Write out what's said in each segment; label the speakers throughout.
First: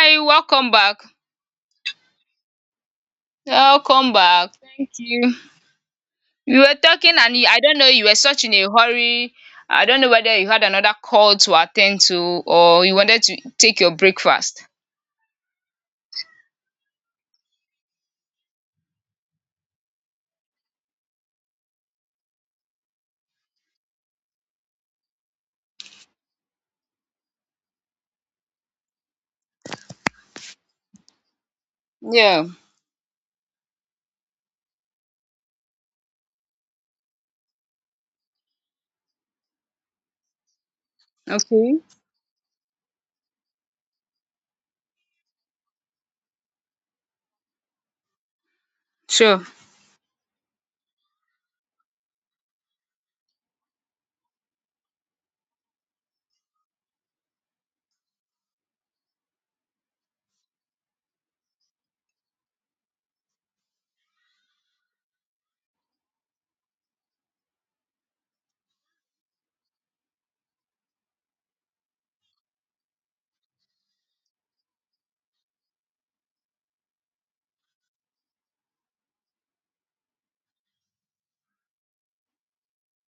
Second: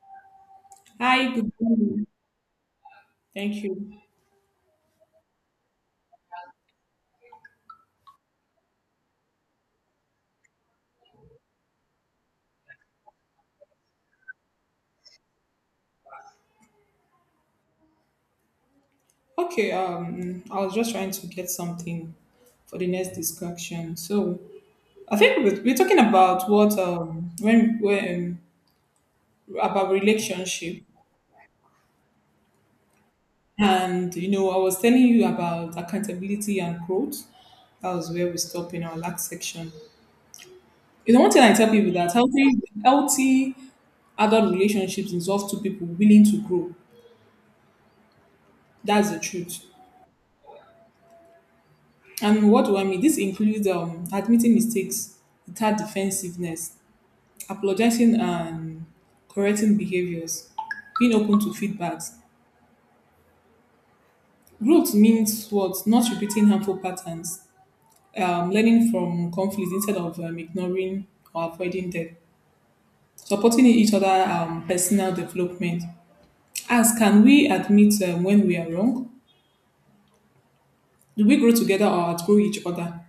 Speaker 1: Hi, welcome back.
Speaker 2: Hi, good morning. Thank you.
Speaker 1: Welcome back. Thank you. We were talking and you, I don't know you were such in a hurry. I don't know whether you had another call to attend to or you wanted to take your breakfast.
Speaker 2: Okay, I was just trying to get something for the next discussion. So I think we're talking about what when about relationship,
Speaker 1: Yeah.
Speaker 2: and I was telling you about accountability and growth. That was where we stopped in our last section. One thing I tell
Speaker 1: Okay.
Speaker 2: people that healthy adult relationships involve two people willing to grow. That's the
Speaker 1: Sure.
Speaker 2: truth. And what do I mean? This includes admitting mistakes without defensiveness, apologizing and correcting behaviors, being open to feedbacks. Growth means what? Not repeating harmful patterns, learning from conflict instead of ignoring or avoiding them, supporting each other, personal development. As can we admit when we are wrong? Do we grow together or outgrow each other?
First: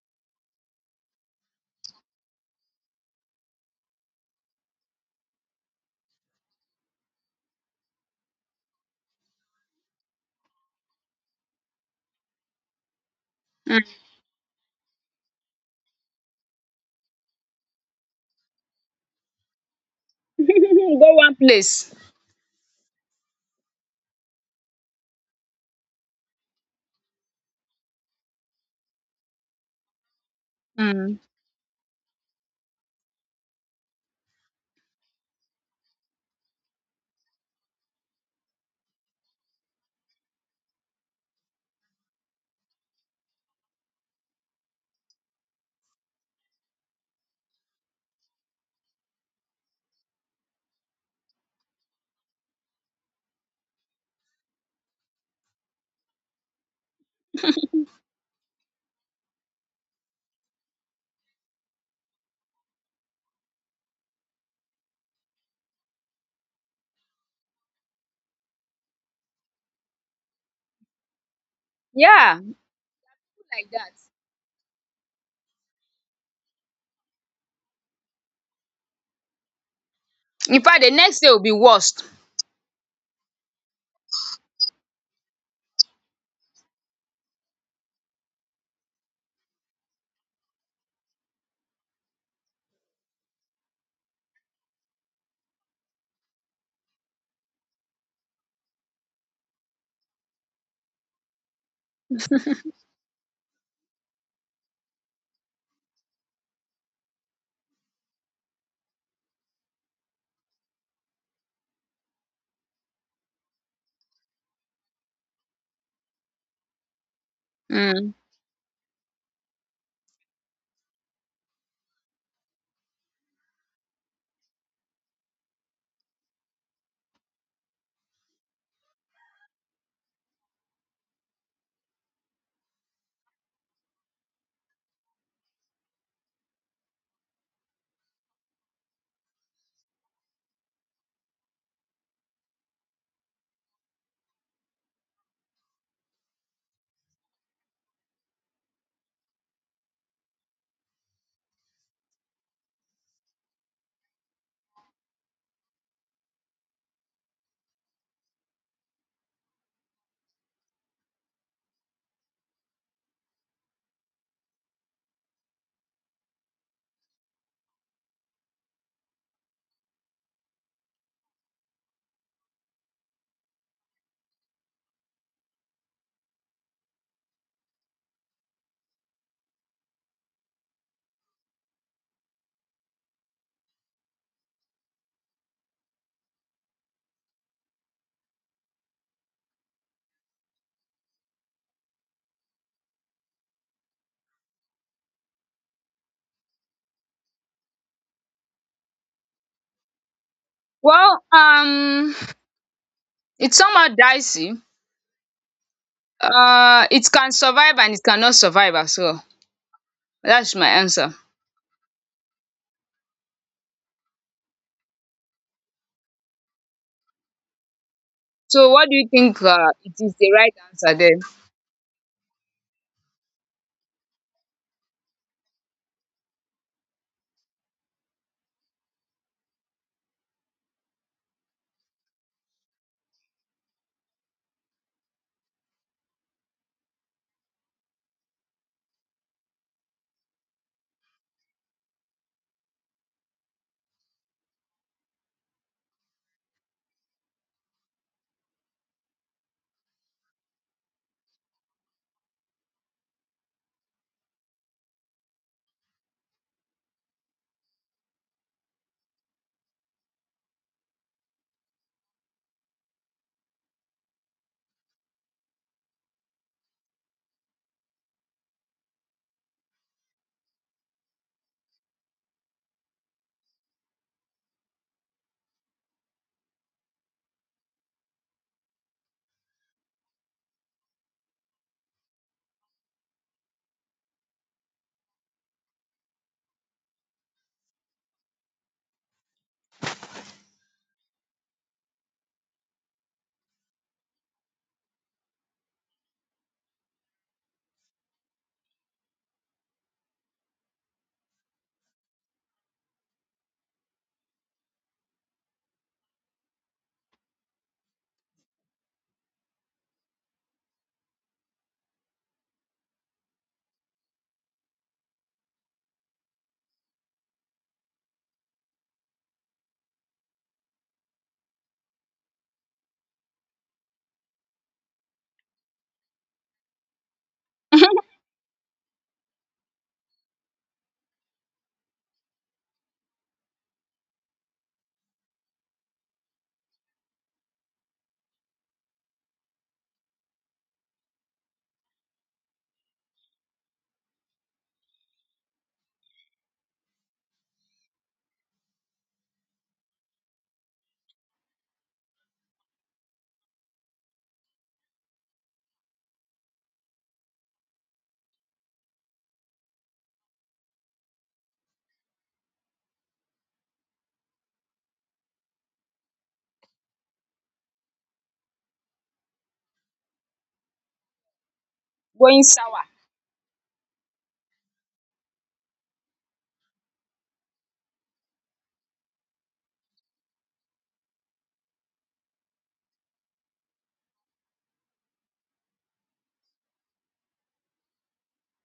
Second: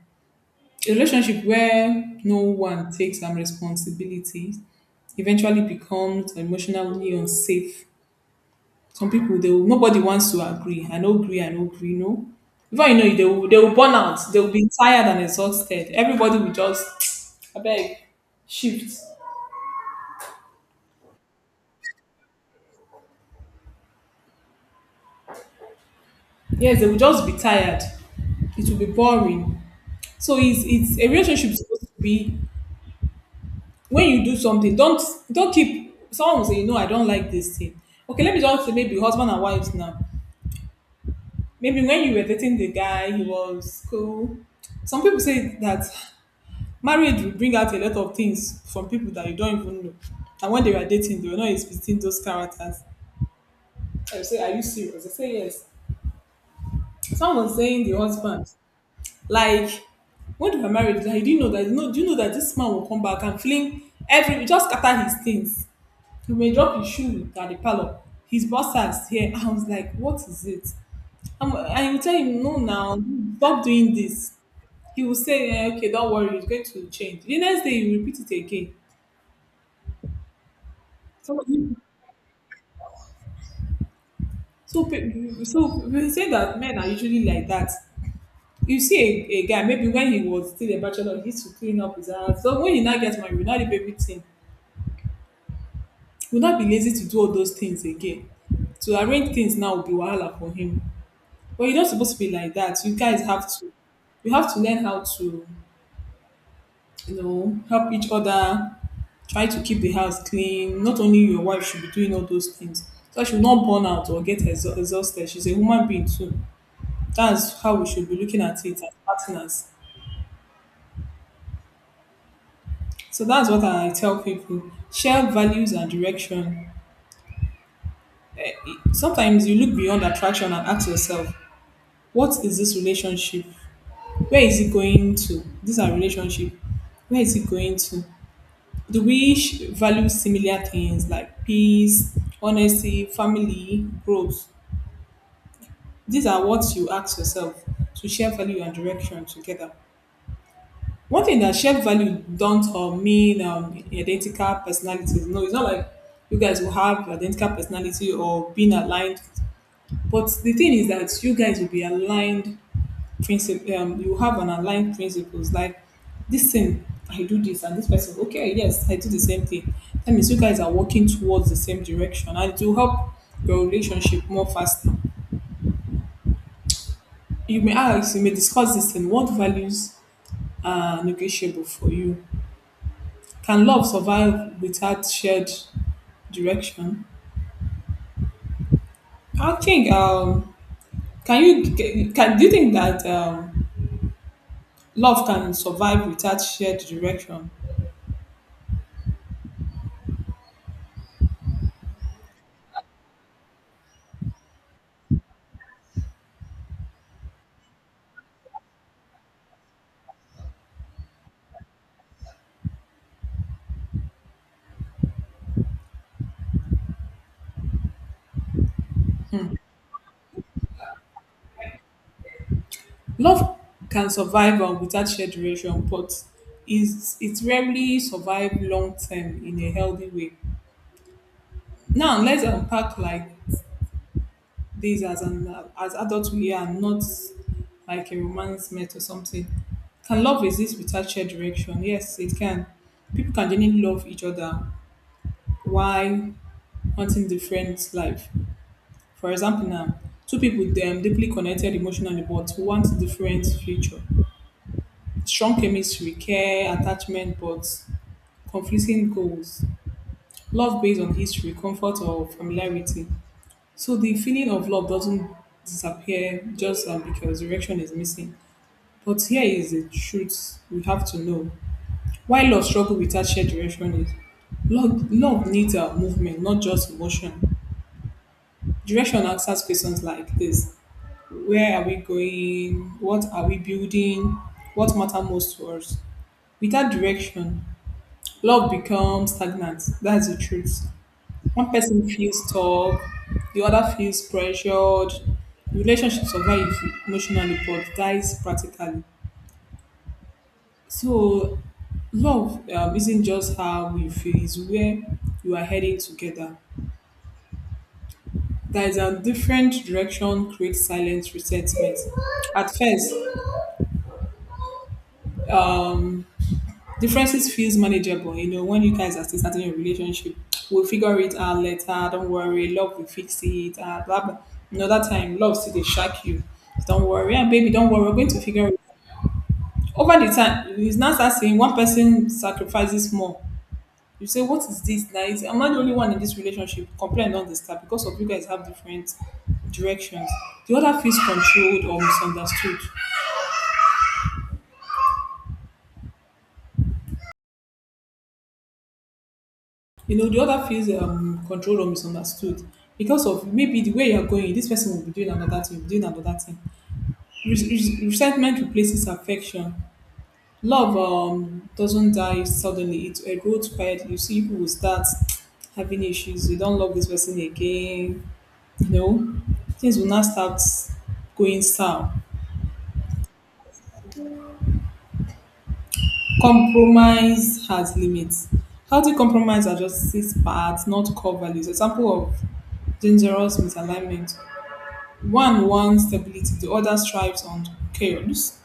Speaker 2: A relationship where no one takes some responsibility eventually becomes emotionally unsafe. Some people they will, nobody wants to agree. I no agree, I no agree, no. Before you know it, they will
Speaker 1: Mm.
Speaker 2: burn out. They will be tired and exhausted. Everybody will just I beg shift.
Speaker 1: Go one place.
Speaker 2: Yes, they will just be tired. It will be boring. So it's a
Speaker 1: Mm.
Speaker 2: relationship is supposed to be when you do something, don't keep someone will say, I don't like this thing. Okay, let me just say maybe husband and wife now. Maybe when you were dating the guy, he was cool. Some people say that marriage will bring out a lot of things from people that you don't even know. And when they were dating, they were not expecting those characters. I say, are you serious? I say, yes. Someone was saying the husband, like, when they were married, like, do you know that? No, do you know that this man will come back and fling every, just scatter his things? He may drop his shoe at the parlor. His boss has here. I was like, what is it? And you tell
Speaker 1: Yeah.
Speaker 2: him, no, now, stop
Speaker 1: Like
Speaker 2: doing
Speaker 1: that.
Speaker 2: this. He will say, eh, okay, don't worry, it's going to change. The next day, he will repeat it again.
Speaker 1: In fact, the next day will
Speaker 2: So,
Speaker 1: be worst.
Speaker 2: so we say that men are usually like that. You see a guy, maybe when he was still a bachelor, he used to clean up his house. So when he now gets married, he will not leave everything. He will not be lazy to do all those things again. To arrange things now will be wahala for him. But you're not supposed to be like that. You guys have to, you have to learn how to, help each other try to keep the house clean. Not only your wife should be doing all those things, so she will not burn out or get exhausted. She's a human being too. That's how we should
Speaker 1: Mm.
Speaker 2: be looking at it as partners. So that's what I tell people: share values and direction. Eh, Sometimes you look beyond attraction and ask yourself, what is this relationship? Where is it going to? These are relationship. Where is it going to? Do we value similar things like peace, honesty, family, growth? These are what you ask yourself to share value and direction together. One thing that shared value don't mean identical personalities. No, it's not like you guys will have identical personality or being aligned. But the thing is that you guys will be aligned principle. You have an aligned principles. Like this thing, I do this, and this person, okay, yes, I do the same thing. That means you guys are working towards the same direction, and it will help your relationship more faster. You may ask, you may discuss this thing. What values are negotiable for you. Can love survive without shared direction? I think can you can do you think that love can survive without shared direction?
Speaker 1: Well, it's somehow dicey. It can survive and it cannot survive as well. That's my answer. So what do you think it is the right answer then?
Speaker 2: Love can survive without shared direction, but is it rarely survive long term in a healthy way. Now let's unpack like days as an as adults we are not like a romance met or something. Can love exist without shared direction? Yes, it can. People can genuinely love each other while wanting different life. For example, now two people them deeply connected emotionally but want different future. Strong chemistry, care, attachment, but conflicting goals. Love based on history, comfort, or familiarity. So the feeling of love doesn't disappear just because direction is missing. But here is the truth we have to know. Why love struggle without shared direction is love needs a movement, not just emotion. Direction answers questions like this. Where are we going? What are we building? What matter most to us? Without direction, love becomes stagnant. That's the truth. One person feels stuck, the other feels pressured. Relationship survive emotionally but dies practically. So, love isn't just how we feel, it's where you are heading together. That is a different direction creates silent resentment. At first, differences feels manageable. When you guys are still starting your relationship, we'll figure it out later. Don't worry, love will fix it. Blah blah. Another time, love still they shock you. Don't worry, and baby, don't worry. We're going to figure it out. Over the time, it's not that saying one person sacrifices more. You say, what is this? Like, I'm not the only one in this relationship. Complain don't start because of you guys have different directions. The other feels controlled or misunderstood. The other feels controlled or misunderstood because of maybe the way you're going, this person will be doing another thing, doing another thing. Resentment replaces affection. Love doesn't die suddenly, it erodes quietly. You see, people will start having issues. You don't love this person again. You know, Things will not start going south.
Speaker 1: Going sour.
Speaker 2: Compromise has limits. Healthy compromise adjusts parts, not core values. Example of dangerous misalignment. One wants stability, the other strives on chaos.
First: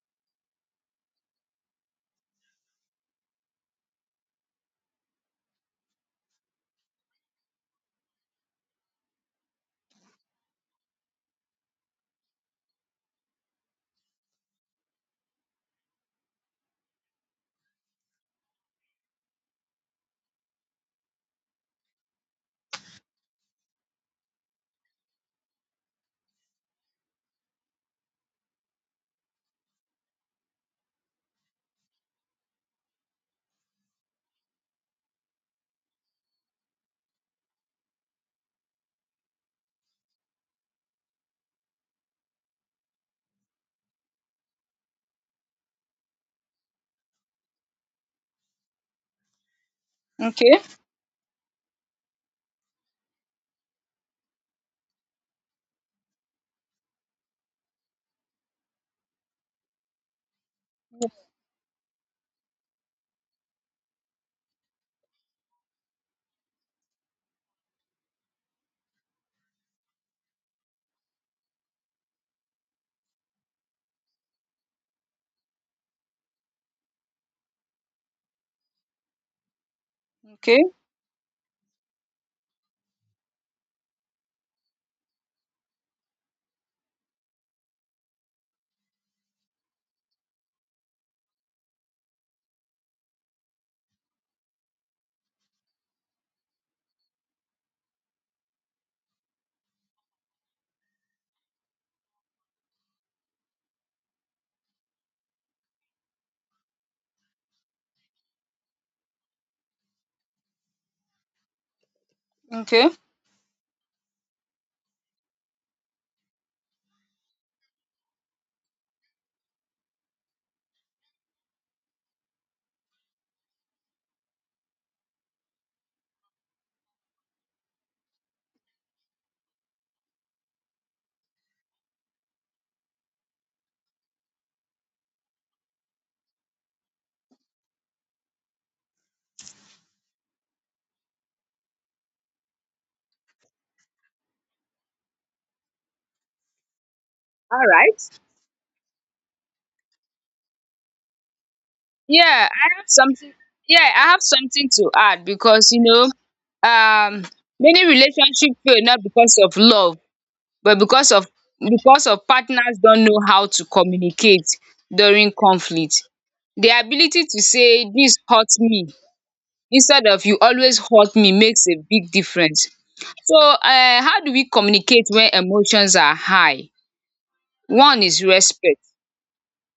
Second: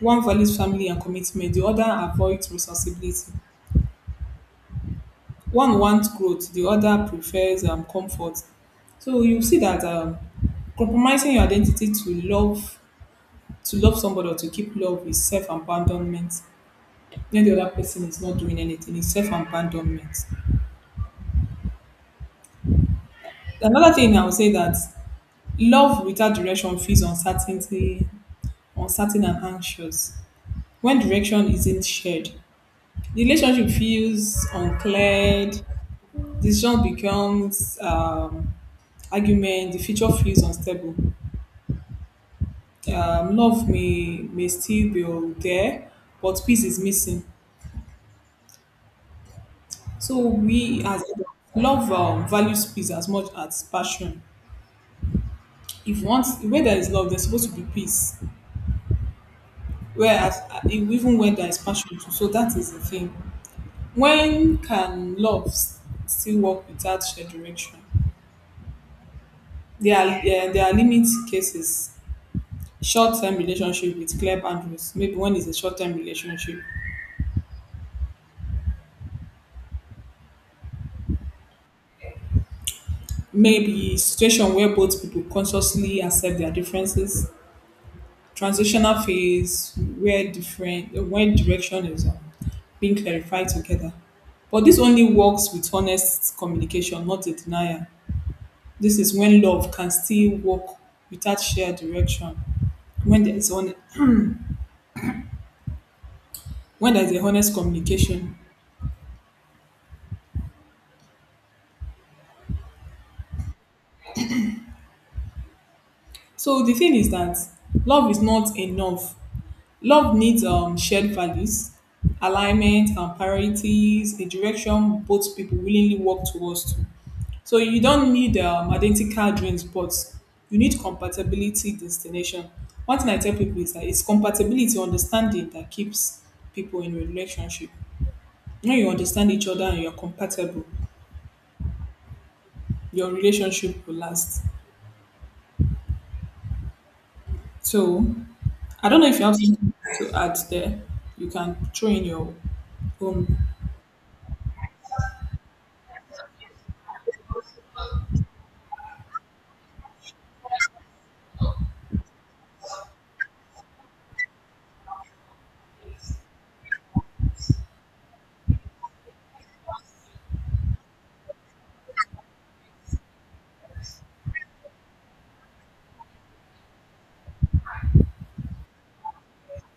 Speaker 2: One values family and commitment, the other avoids responsibility. One wants growth, the other prefers comfort. So you see that compromising your identity to love somebody or to keep love is self abandonment. Then the other person is not doing anything. It's self abandonment. Another thing I would say that love without direction feels uncertainty, uncertain and anxious. When direction isn't shared, the relationship feels uncleared. Decision becomes argument. The future feels unstable. Love may still be there, but peace is missing. So
Speaker 1: Okay,
Speaker 2: we as adults, love values peace as much as passion. If once where there is love, there's supposed to be peace. Whereas even when there is passion too, so that is the thing. When can love still work without shared direction? There are limit cases. Short-term relationship with clear boundaries. Maybe when it's a short-term relationship,
Speaker 1: okay,
Speaker 2: maybe situation where both people consciously accept their differences, transitional phase where different when direction is being clarified together. But this only works with honest communication, not a denial. This is when love can still work without shared direction. When there's on when there's a honest communication.
Speaker 1: okay.
Speaker 2: So the thing is that love is not enough. Love needs shared values, alignment, and priorities, a direction both people willingly work towards. To. So you don't need identical dreams, but you need compatibility, destination. One thing I tell people is that it's compatibility, understanding that keeps people in relationship. When you understand each other and you're compatible, your relationship will last.
Speaker 1: All
Speaker 2: So
Speaker 1: right.
Speaker 2: I don't know if you have something to add there. You can throw in your
Speaker 1: Yeah, I have something.
Speaker 2: own.
Speaker 1: Yeah, I have something to add because um, many relationships fail not because of love, but because of partners don't know how to communicate during conflict. The ability to say this hurt me instead of you always hurt me makes a big difference. So how do we communicate when emotions are high? One is respect.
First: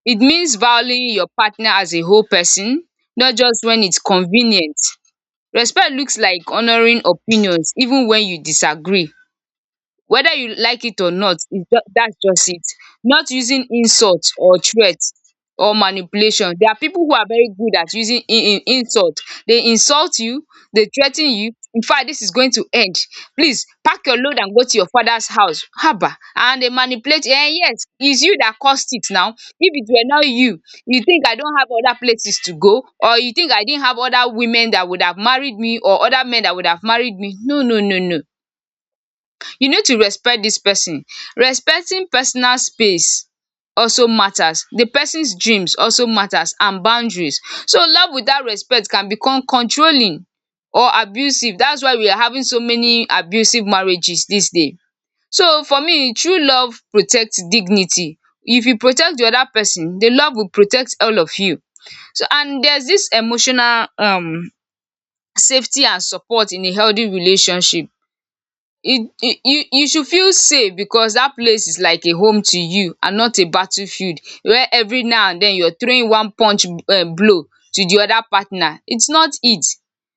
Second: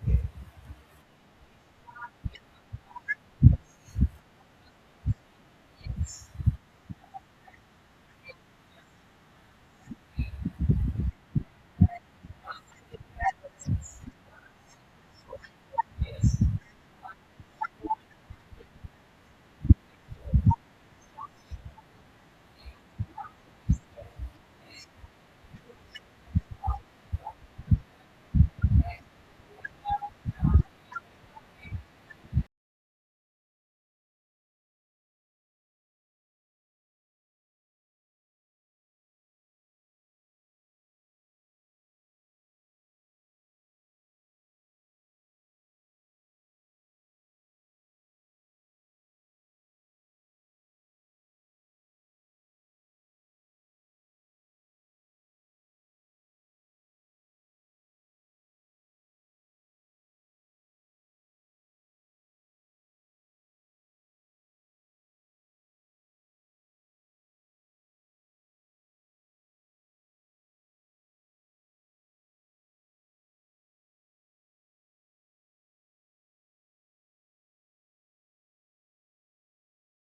Speaker 1: It means valuing your partner as a whole person, not just when it's convenient. Respect looks like honouring opinions even when you disagree whether you like it or not, that's just it. Not using insult or threat or manipulation. There are people who are very good at using in insult. They insult you, they threaten you. In fact, this is going to end, please pack your load and go to your father's house. Haba! And they manipulate you. Yes, it's you that caused it now. If it were not you, you think I don't have other places to go or you think I didn't have other women that would have married me or other men that would have married me? No, no, no, no, you need to respect this person, respecting personal space also matters, the person's dreams also matters, and boundaries. So love without respect can become controlling or abusive. That's why we are having so many abusive marriages these days. So for me, true love protects dignity. If you protect the other person the love will protect all of you. So, and there's this emotional safety and support in a healthy relationship. You should feel safe because that place is like a home to you and not a battlefield where every now and then you're throwing one punch blow to the other partner. It's not it.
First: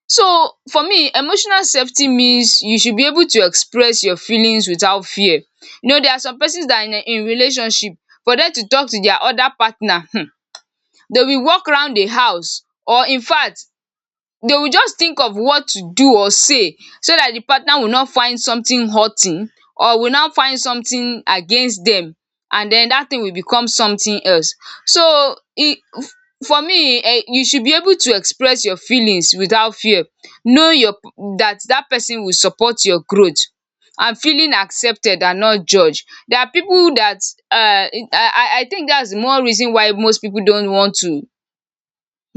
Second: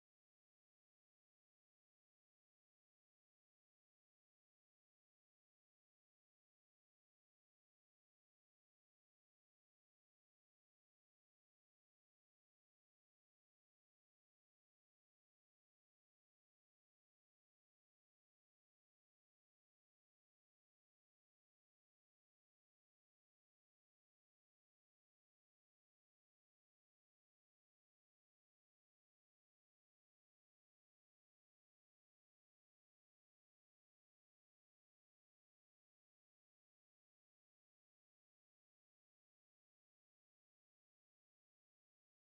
Speaker 1: So for me, emotional safety means you should be able to express your feelings without fear. You know, there are some persons that are in relationship, for them to talk to their other partner, they will walk around the house, or in fact they will just think of what to do or say so that the partner will not find something hurting or will not find something against them, and then that thing will become something else. So e, for me, you should be able to express your feelings without fear, know your, that person will support your growth and feeling accepted and not judged. There are people that, um, I think that's more reason why most people don't want to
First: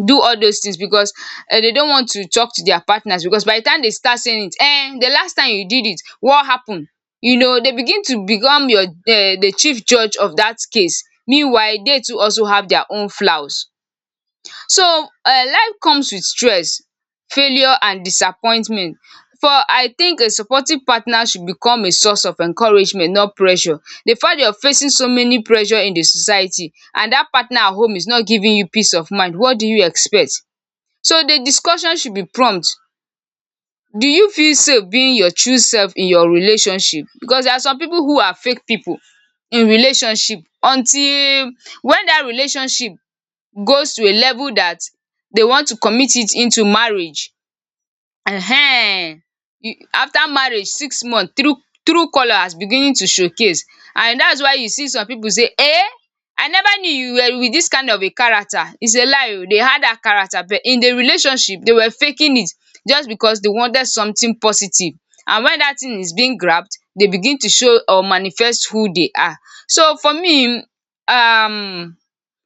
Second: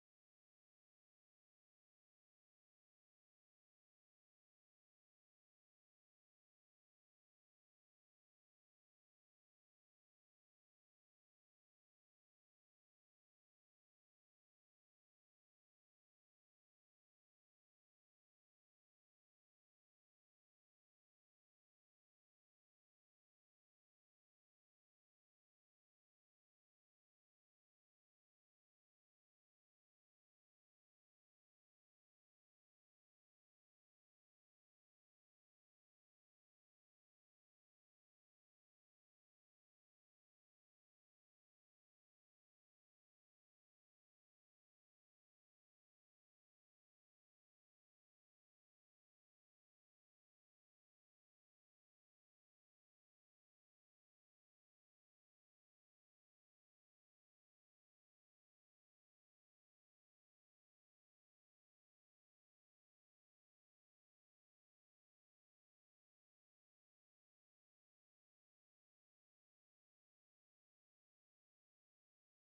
Speaker 1: do all those things, because they don't want to talk to their partners, because by the time they start saying it, the last time you did it, what happened? You know, they begin to become your the chief judge of that case, meanwhile they too also have their own flaws. So life comes with stress, failure and disappointment. For I think a supportive partner should become a source of encouragement, not pressure. The fact you're facing so many pressure in the society and that partner at home is not giving you peace of mind, what do you expect? So the discussion should be prompt. Do you feel safe being your true self in your relationship? Because there are some people who are fake people in relationship, until when that relationship goes to a level that they want to commit it into marriage. um After marriage 6 months, true true colour has beginning to showcase, and that's why you see some people say, eh, I never knew you were with this kind of a character. It's a lie oo, they had that character, but in the relationship they were faking it just because they wanted something positive, and when that thing is being grabbed they begin to show or manifest who they are. So for me, um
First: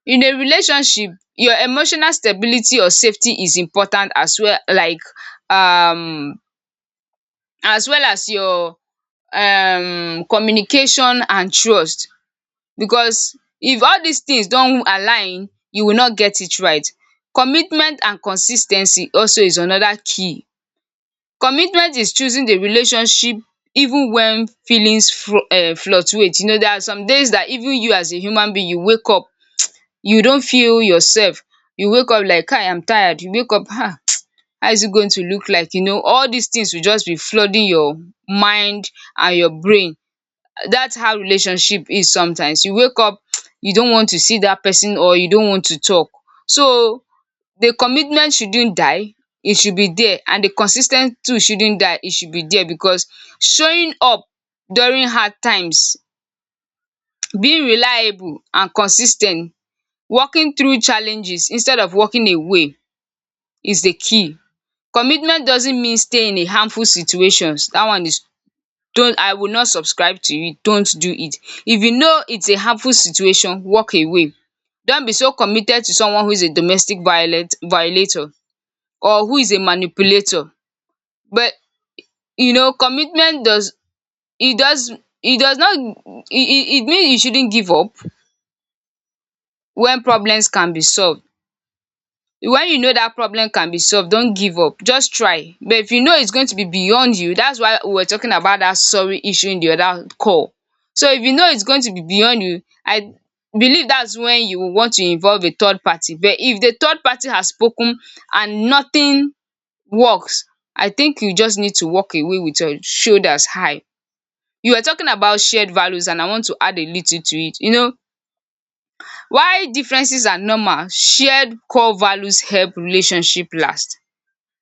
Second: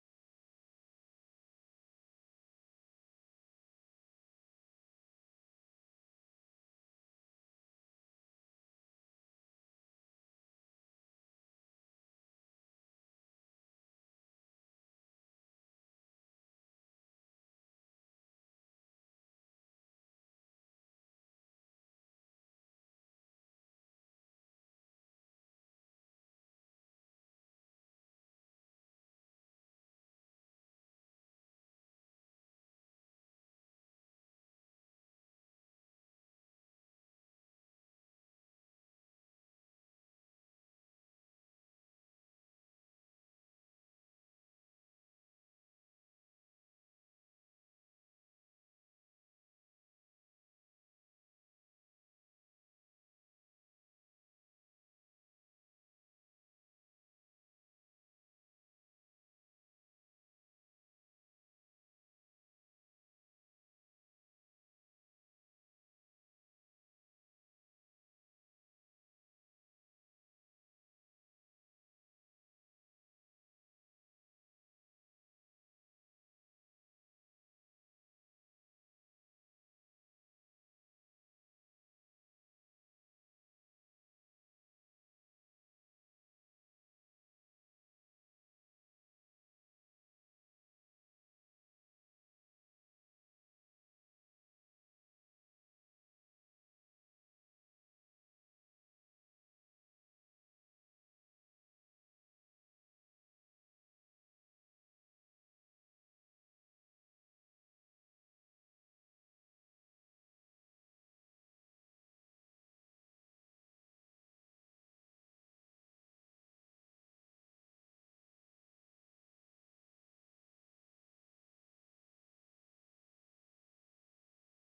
Speaker 1: in a relationship, your emotional stability or safety is important as well, like um as well as your communication and trust, because if all these things don't align you will not get it right. Commitment and consis ten cy also is another key. Commitment is choosing the relationship even when feelings fru fluctuate. You know, there are some days that even you as a human being you wake up, you don't feel yourself, you wake up like kai, I'm tired. You wake up, how is it going to look like? You know, all these things will just be flooding your mind and your brain. That's how relationship is. Sometimes you wake up, you don't want to see that person or you don't want to talk. So the commitment shouldn't die, it should be there, and the consistent too shouldn't die, it should be there, because showing up during hard times, being reliable and consis ten t, walking through challenges instead of walking away, is the key. Commitment doesn't mean stay in a harmful situations. That one is, don't I will not subscribe to it, don't do it. If you know it's a harmful situation, walk away. Don't be so committed to someone who is a domestic violent violator or who is a manipulator. But you know commitment does it does it does not it it it means you shouldn't give up when problems can be solved. When you know that problem can be solved, don't give up, just try. But if you know it's going to be beyond you, that's why we were talking about that sorry issue in the other call. So if you know it's going to be beyond you, I believe that's when you will want to involve a third party. But if the third party has spoken and nothing works, I think you just need to walk away with your shoulders high. You were talking about shared values and I want to add a little to it. You know why differences are normal, shared core values help relationship last.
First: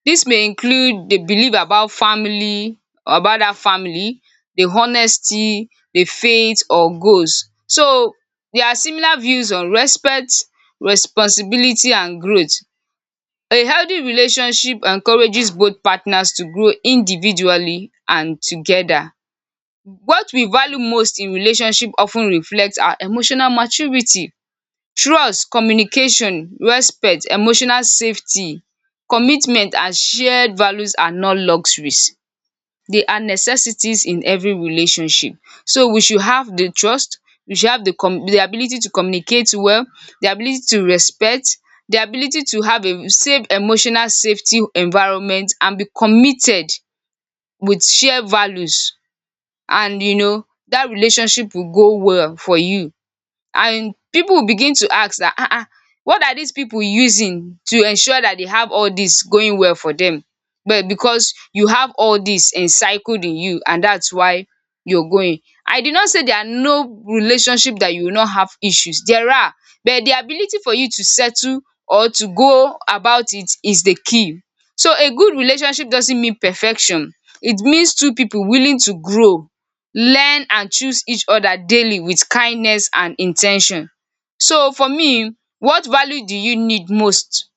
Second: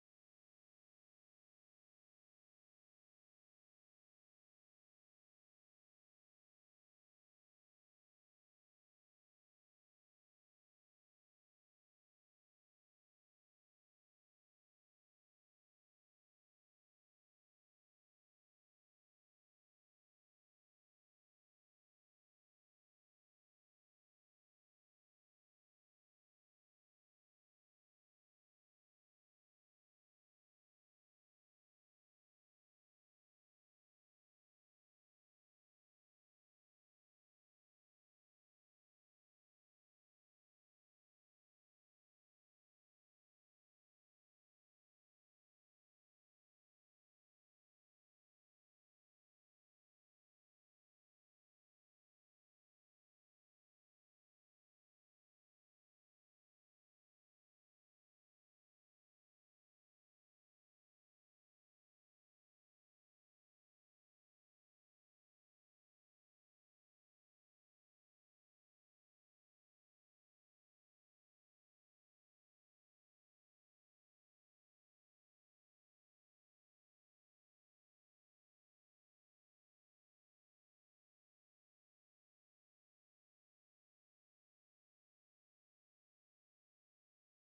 Speaker 1: Dis may include the belief about family, about dat family, the honesty, the faith or goals. So there are similar views on respect, responsibility and growth. A healthy relationship encourages both partners to grow individually and together. What we value most in relationship of ten reflect our emotional maturity: trust, communication, respect, emotional safety, commitment and shared values are not luxuries, they are necessities in every relationship. So we should have the trust, we should have the com the ability to communicate well, the ability to respect, the ability to have a safe emotional safety environment, and be committed with shared values, and you know that relationship will go well for you, and people will begin to ask that, ah ah, what are these people using to ensure that they have all this going well for them? But because you have all this encircled in you, and that's why you're going. I did not say there are no relationship that you will not have issues, there are, but the ability for you to settle or to go about it is the key. So a good relationship doesn't mean perfection, it means two people willing to grow, learn and choose each other daily with kindness and intention. So for me, what value do you need most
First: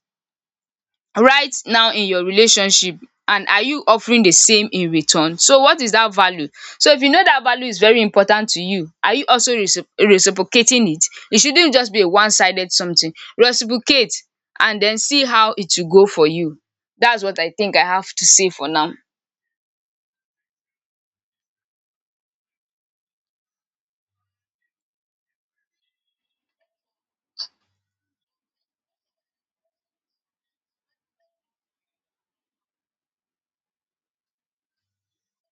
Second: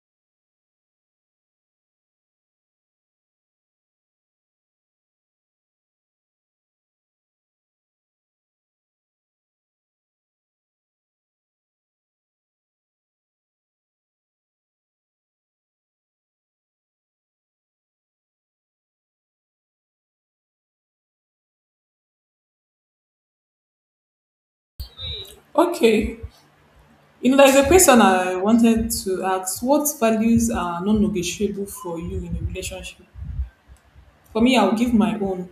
Speaker 1: right now in your relationship, and are you offering the same in return? So what is that value? So if you know that value is very important to you, are you also reciprocating it? It shouldn't just be a one sided something. Reciprocate and then see how it will go for you. That's what I think I have to say for now.
Speaker 2: Okay, there's a question I wanted to ask. What values are non-negotiable for you in a relationship? For me, I'll give my own.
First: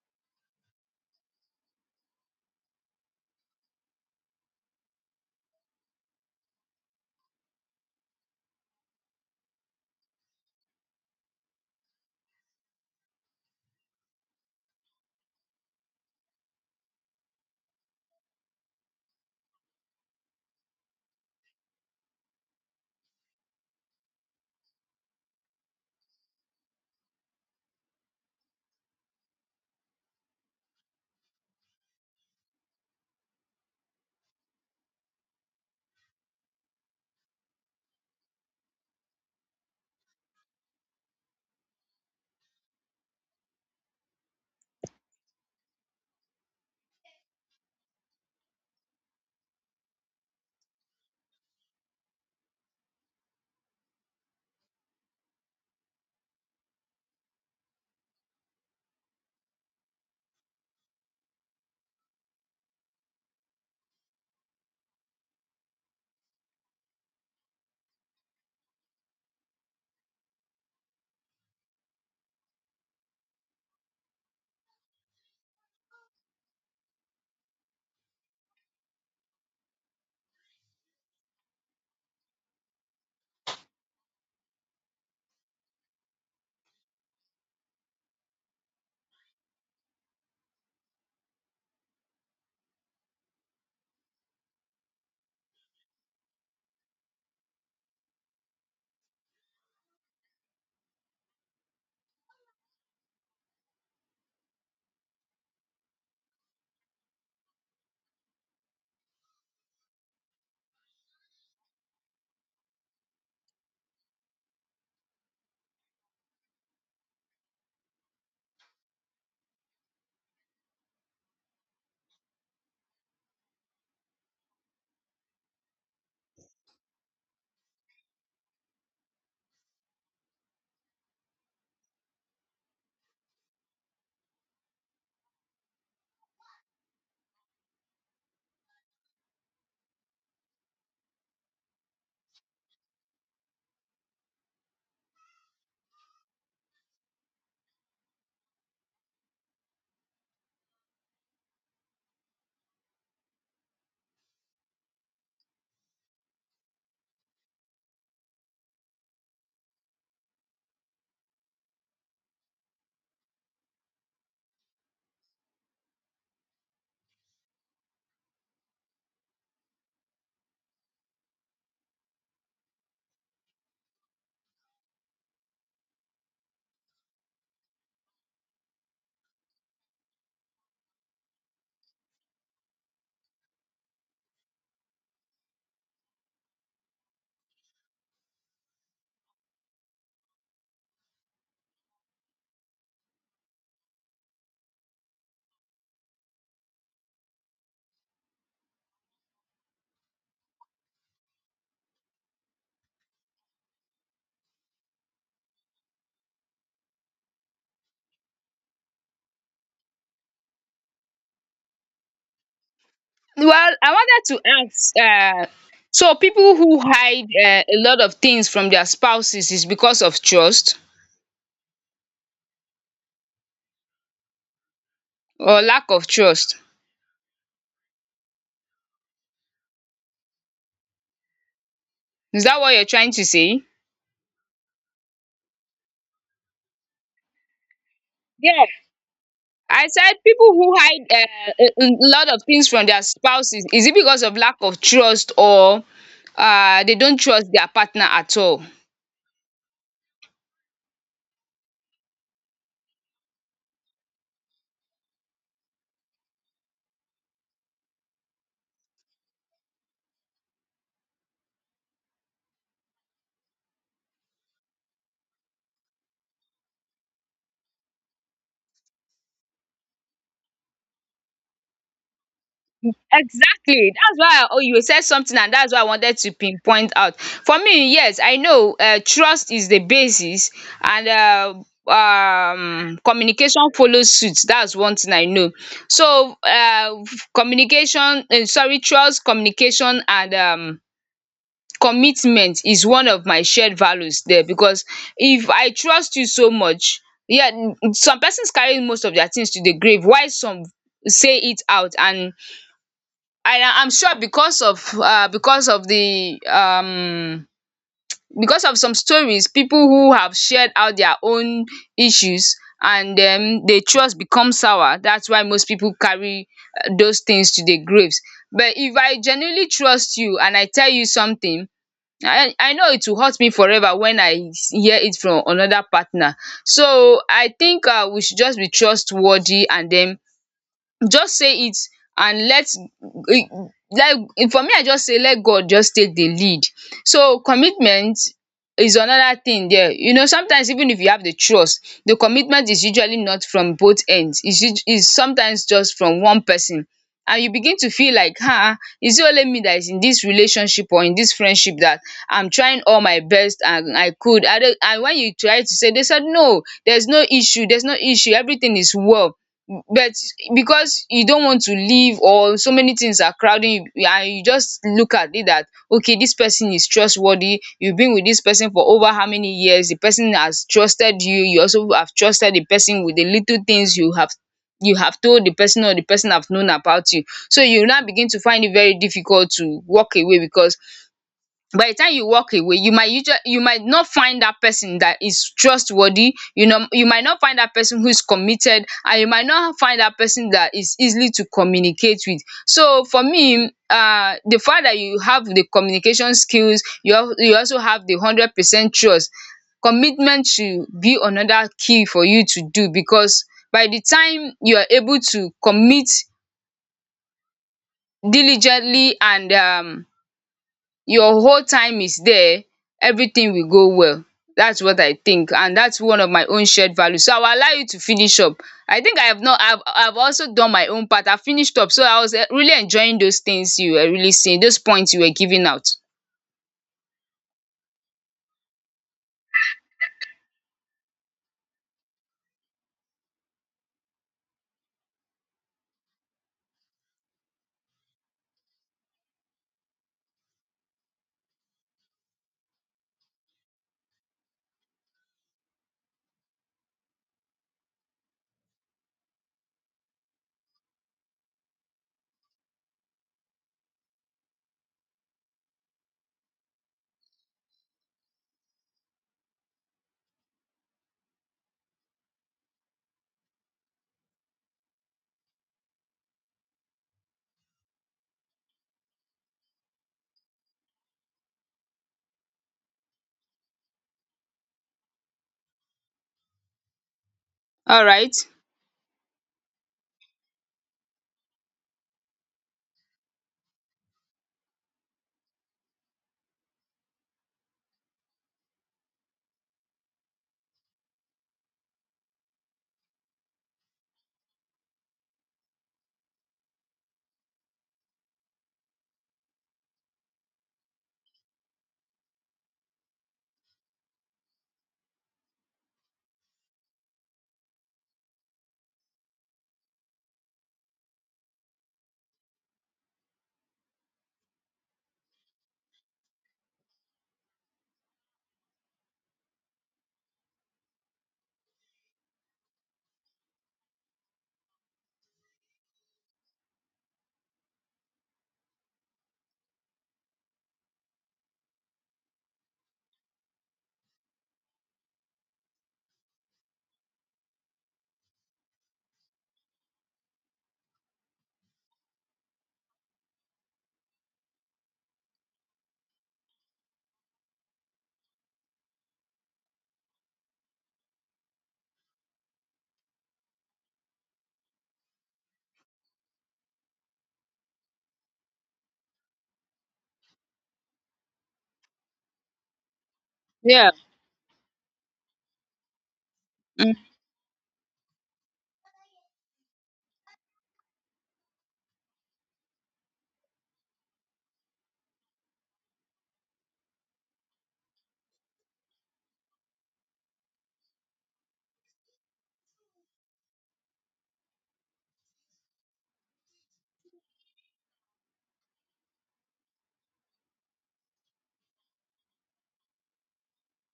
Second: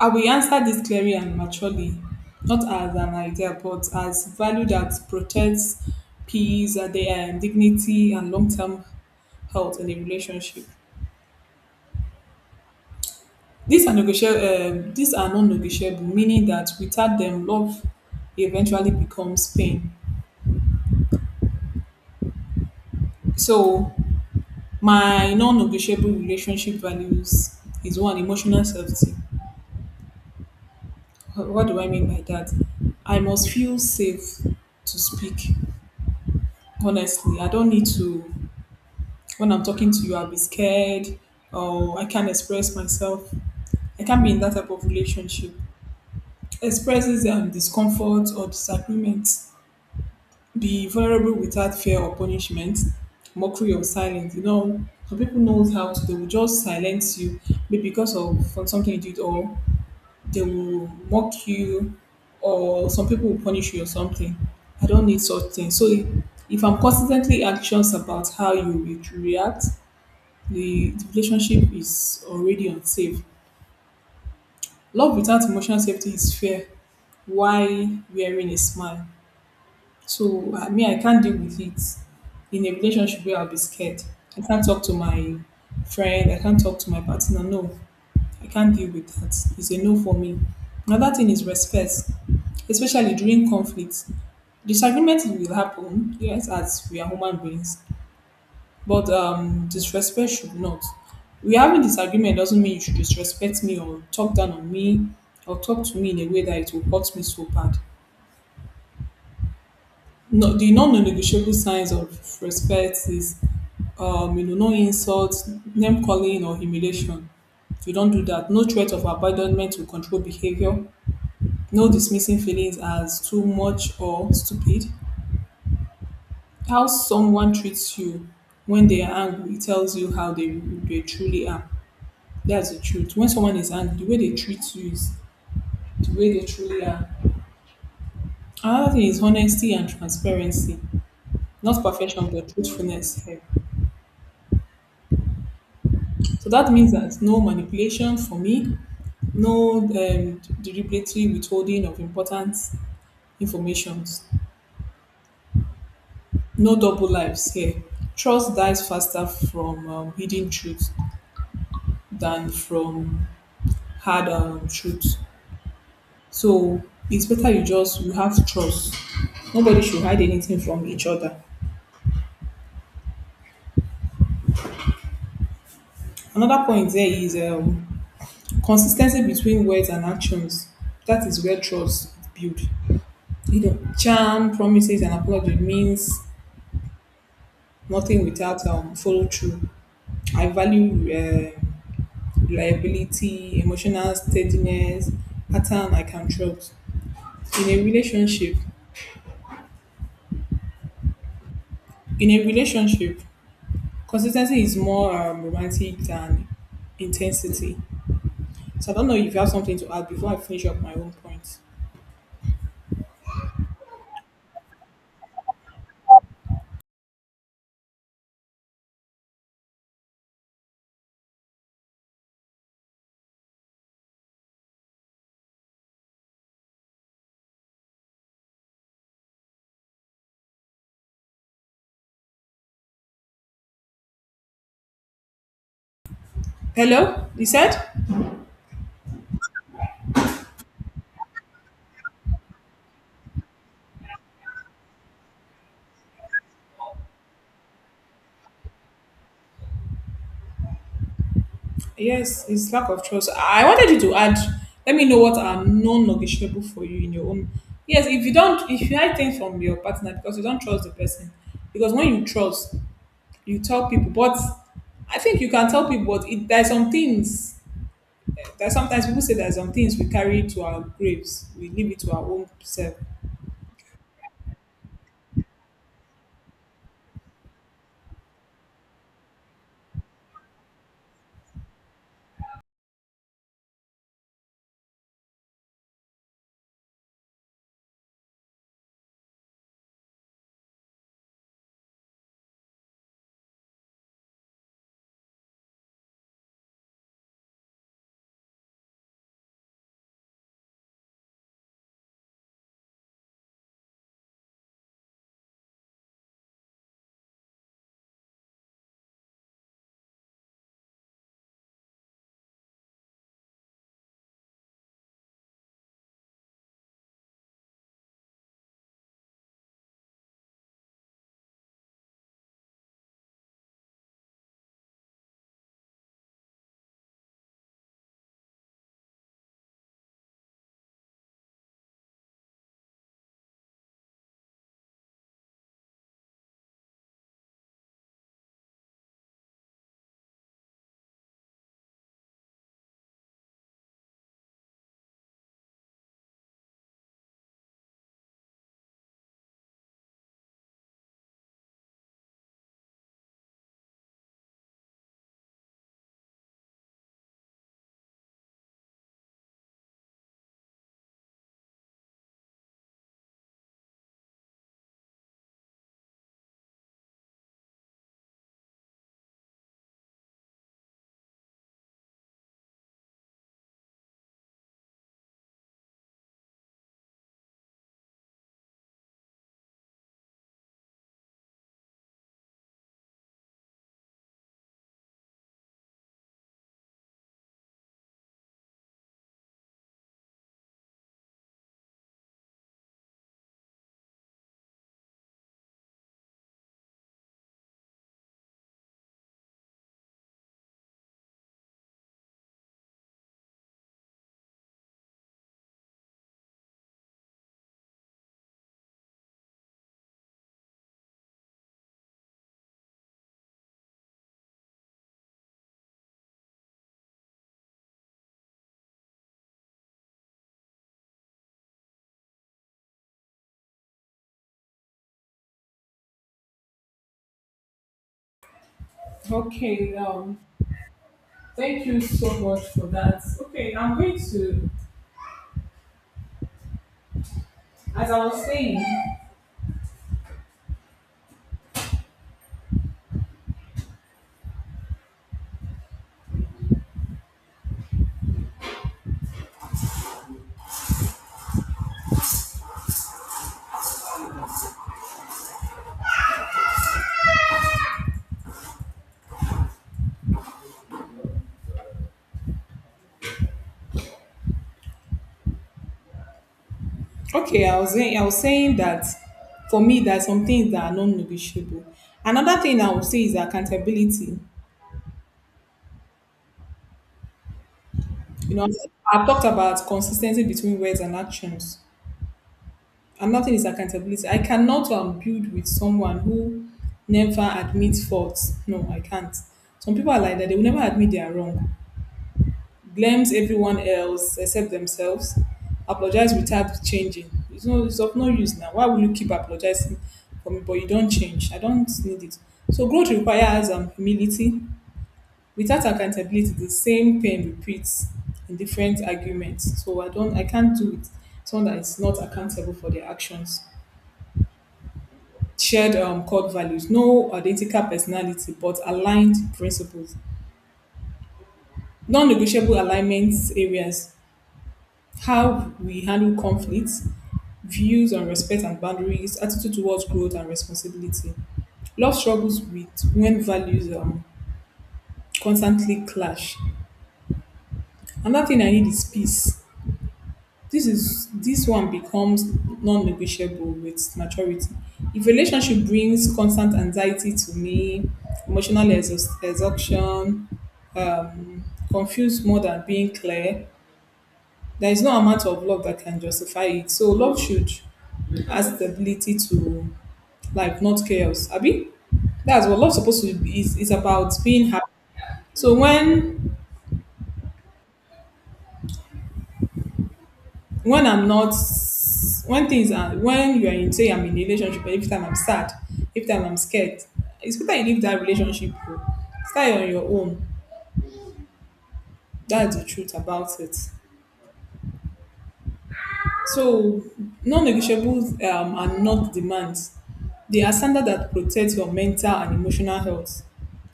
Speaker 2: I will answer this clearly and maturely, not as an idea, but as value that protects peace, and and dignity, and long-term health in a relationship. These are negotiable. These are non-negotiable, meaning that without them, love eventually becomes pain. So my non-negotiable relationship values is one emotional safety. What do I mean by that? I must feel safe to speak honestly. I don't need to when I'm talking to you, I'll be scared or I can't express myself. I can't be in that type of relationship. Expresses discomfort or disagreement. Be vulnerable without fear or punishment. Mockery or silence. Some people knows how to. They will just silence you, maybe because of for something you did or they will mock you or some people will punish you or something. I don't need such things. So if I'm constantly anxious about how you will react, the relationship is already unsafe. Love without emotional safety is fair. Why wearing a smile? So I mean, I can't deal with it in a relationship where I'll be scared. I can't talk to my friend. I can't talk to my partner. No, I can't deal with that. It's a no for me. Another thing is respect, especially during conflict. Disagreement will happen, yes, as we are human beings, but disrespect should not. We having disagreement doesn't mean you should disrespect me or talk down on me or talk to me in a way that it will hurt me so bad. No, the non-negotiable signs of respect is, no insults, name calling or humiliation. If you don't do that, no threat of abandonment will control behavior. No dismissing feelings as too much or stupid. How someone treats you when they are angry tells you how they truly are. That's the truth. When someone is angry, the way they treat you is the way they truly are. Another thing is honesty and transparency. Not perfection, but truthfulness. Here. So that means that no manipulation for me, no deliberately withholding of important information, no double lives here. Trust dies faster from hidden truth than from hard truth. So it's better you have trust. Nobody should hide anything from each other. Another point there is consistency between words and actions. That is where trust is built. You know, charm, promises, and apology means nothing without follow through. I value reliability, emotional steadiness, pattern I can trust in a relationship. In a relationship, consistency is more romantic than intensity. So I don't know if you have something to add before I finish up my own point.
Speaker 1: Well, I wanted to ask, so people who hide a lot of things from their spouses is because of trust or lack of trust. Is that what you're trying to say?
Speaker 2: Hello, you said?
Speaker 1: Yeah, I said people who hide a lot of things from their spouses, is it because of lack of trust or they don't trust their partner at all?
Speaker 2: Yes, it's lack of trust. I wanted you to add, let me know what are non-negotiable for you in your own. Yes, if you don't, if you hide things from your partner because you don't trust the person, because when you trust, you tell people. But I think you can tell people, but it, there's some things that sometimes people say there's some things we carry to our graves, we leave it to our own self.
Speaker 1: Exactly. That's why I, oh, you said something, and that's why I wanted to pinpoint out. For me, yes, I know trust is the basis, and communication follows suit. That's one thing I know. So, uh, Communication, trust, communication, and commitment is one of my shared values there because if I trust you so much, yeah, some persons carry most of their things to the grave, while some say it out. And I'm sure because of some stories people who have shared out their own issues, and then the trust becomes sour. That's why most people carry those things to their graves. But if I genuinely trust you and I tell you something, I know it will hurt me forever when hear it from another partner. So I think we should just be trustworthy and then just say it and let e, like. For me, I just say let God just take the lead. So commitment is another thing there. You know, sometimes even if you have the trust, the commitment is usually not from both ends. Is sometimes just from one person, and you begin to feel like, um, is it only me that is in this relationship or in this friendship, that I'm trying all my best and I could I don't, and when you try to say, they said no, there's no issue, everything is well. But because you don't want to leave, or so many things are crowding you, and you just look at it that okay, this person is trustworthy, you've been with this person for over how many years, the person has trusted you, you also have trusted the person with the little things you have, you have told the person, or the person have known about you. So you now begin to find it very difficult to walk away, because by the time you walk away, you might usually, you might not find that person that is trustworthy, you know, you might not find that person who is committed, and you might not find that person that is easily to communicate with. So for me, the fact that you have the communication skills, you you also have the 100% trust, commitment should be another key for you to do. Because by the time you are able to commit diligently and your whole time is there, everything will go well. That's what I think, and that's one of my own shared values. So I will allow you to finish up. I think I have not I have I have also done my own part. I finished up, so I was really enjoying those things you were really saying, those points you were giving out.
Speaker 2: Okay, thank you so much for that. Okay, I'm going to, as I was saying, okay, I was saying that for me, there are some things that are non-negotiable. Another thing I would say is accountability.
Speaker 1: Alright.
Speaker 2: You know, I've talked about consistency between words and actions. Another thing is accountability. I cannot build with someone who never admits faults. No, I can't. Some people are like that; they will never admit they are wrong. Blames everyone else except themselves, apologize without changing. It's of no use now. Why will you keep apologizing for me but you don't change? I don't need it. So growth requires humility. Without accountability, the same pain repeats in different arguments. So I can't do it. Someone that is not accountable for their actions. Shared core values, no identical personality but aligned principles. Non-negotiable alignment areas, how we handle conflicts, views on respect and boundaries, attitude towards growth and responsibility. Love struggles with when values constantly clash. Another thing I need is peace. This one becomes non-negotiable with maturity. If relationship brings constant anxiety to me, emotional exhaustion, confused more than being clear, there is no amount of love that can justify it. So love should add stability to, like, not chaos Abby. That's what love's supposed to be, is
Speaker 1: Yeah.
Speaker 2: about being happy. So when
Speaker 1: Mm.
Speaker 2: when I'm not, when things are, when you're in, say I'm in a relationship and every time I'm sad, every time I'm scared, it's better you leave that relationship, oh. Start on your own. That's the truth about it. So non-negotiables are not demands, they are standards that protect your mental and emotional health.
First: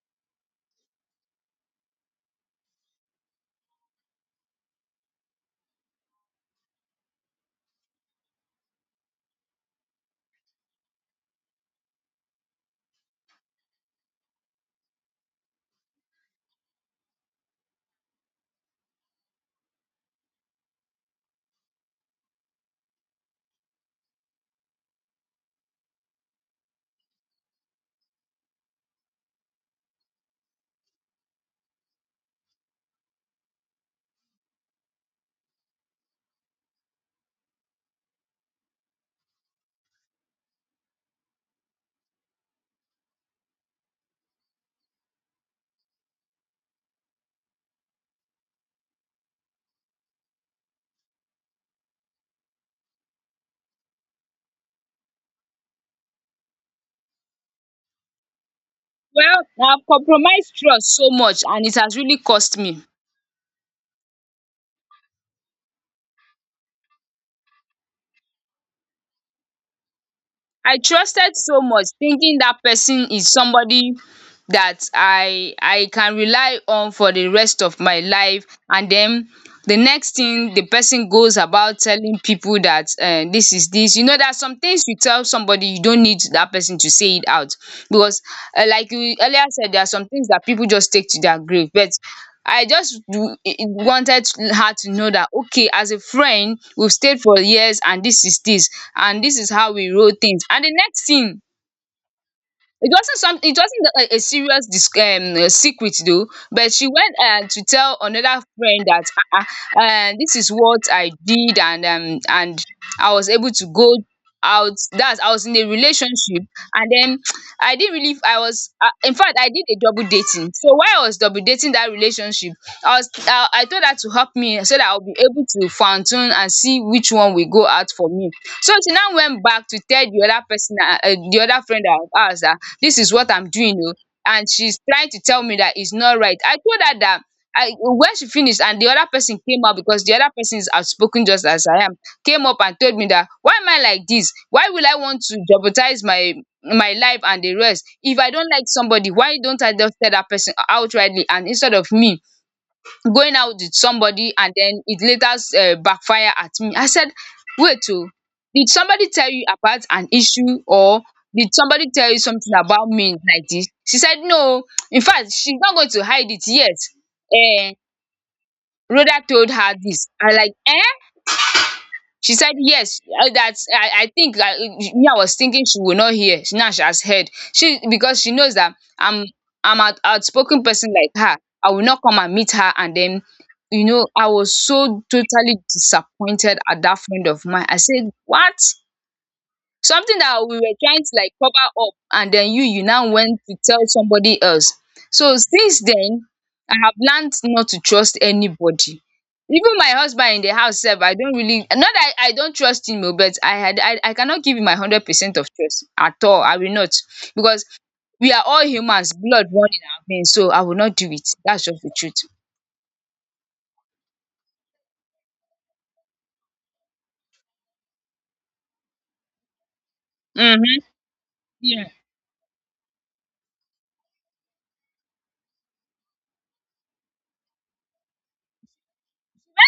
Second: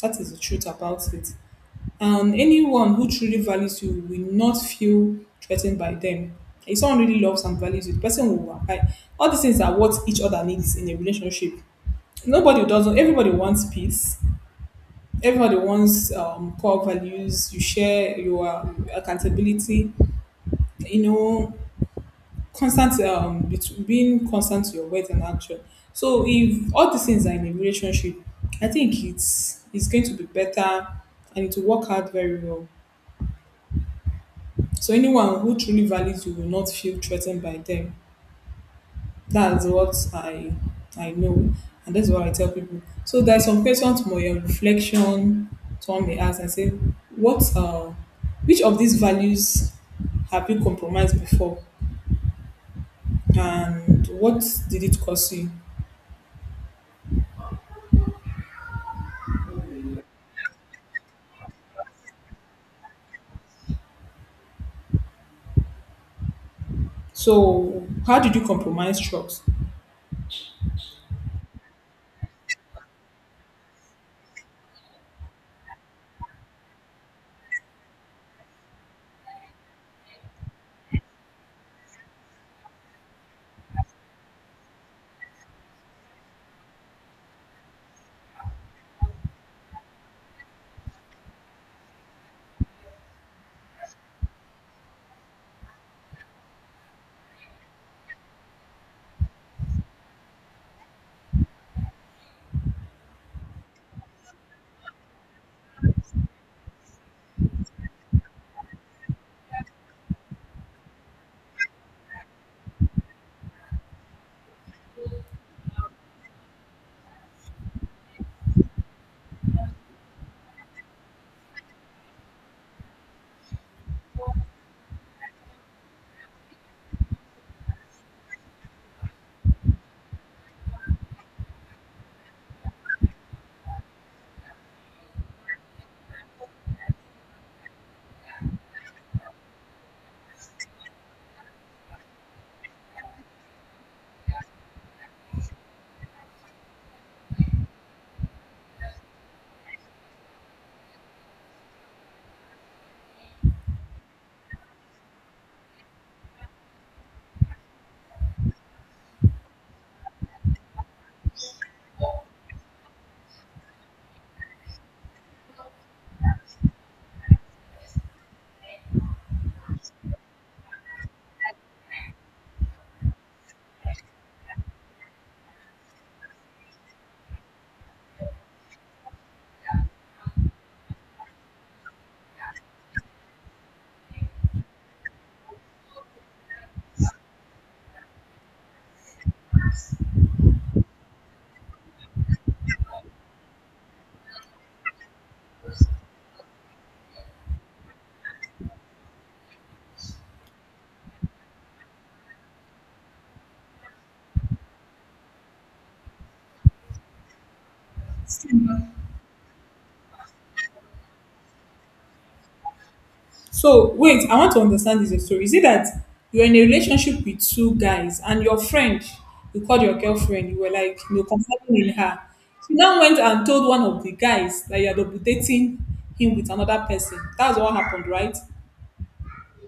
Speaker 2: That is the truth about it. And anyone who truly values you will not feel threatened by them. If someone really loves and values you, the person will abide. All these things are what each other needs in a relationship. Nobody doesn't. Everybody wants peace. Everybody wants core values. You share your accountability. You know, constant being constant to your words and action. So if all these things are in a relationship, I think it's going to be better and it will work out very well. So anyone who truly values you will not feel threatened by them. That's what I know, and that's what I tell people. So there's some questions more your reflection. Someone may ask and say, "What? Which of these values have you compromised before, and what did it cost you?"
Speaker 1: Well, I have compromised trust so much, and it has really cost me.
Speaker 2: So how did you compromise trust?
Speaker 1: I trusted so much, thinking that person is somebody that I can rely on for the rest of my life, and then the next thing, the person goes about telling people that, um, this is this. You know, there are some things you tell somebody, you don't need that person to say it out, because, um, like you earlier said, there are some things that people just take to their grave. But I just wanted her to know that, okay, as a friend, we've stayed for years, and this is this, and this is how we roll things. And the next thing, it wasn't a serious dis secret though, but she went, um, to tell another friend that, um this is what I did. And I was able to go out. That's, I was in a relationship, and then I didn't really I was in fact, I did a double dating. So while I was double dating that relationship, I was I told her to help me, so that I'll be able to fine tune and see which one will go out for me. So she now went back to tell the other person, um, the other friend of ours, that this is what I'm doing, oh, and she's trying to tell me that it's not right. I told her that, I when she finished and the other person came up, because the other person is outspoken just as I am, came up and told me that why am I like this? Why will I want to jeopardize my my life and the rest? If I don't like somebody, why don't I just tell that person outrightly, and instead of me going out with somebody and then it later, backfire at me. I said, wait, oh, did somebody tell you about an issue, or did somebody tell you something about me like this? She said, no. In fact, she's not going to hide it. Yes. Uh, Rhoda told her this. I like, eh? She said yes, that I think that, me, I was thinking she will not hear. She, now she has heard. She, because she knows that I'm an outspoken person like her. I will not come and meet her and then, you know, I was so totally disappointed at that friend of mine. I said, what? Something that we were trying to like cover up, and then you now went to tell somebody else. So since then, I have learned not to trust anybody. Even my husband in the house sef, I don't really, not that I don't trust him oo, but I had I cannot give him my 100% of trust at all. I will not, because we are all humans, blood run in our veins, so I will not do it. That's just the truth.
Speaker 2: So wait, I want to understand this story. Is it that you're in a relationship with two guys and your friend, you called your girlfriend, you were
Speaker 1: Hmm.
Speaker 2: like, you know,
Speaker 1: Yeah,
Speaker 2: confiding in her. She now went and told one of the guys that you're double dating him with another person. That's what happened, right?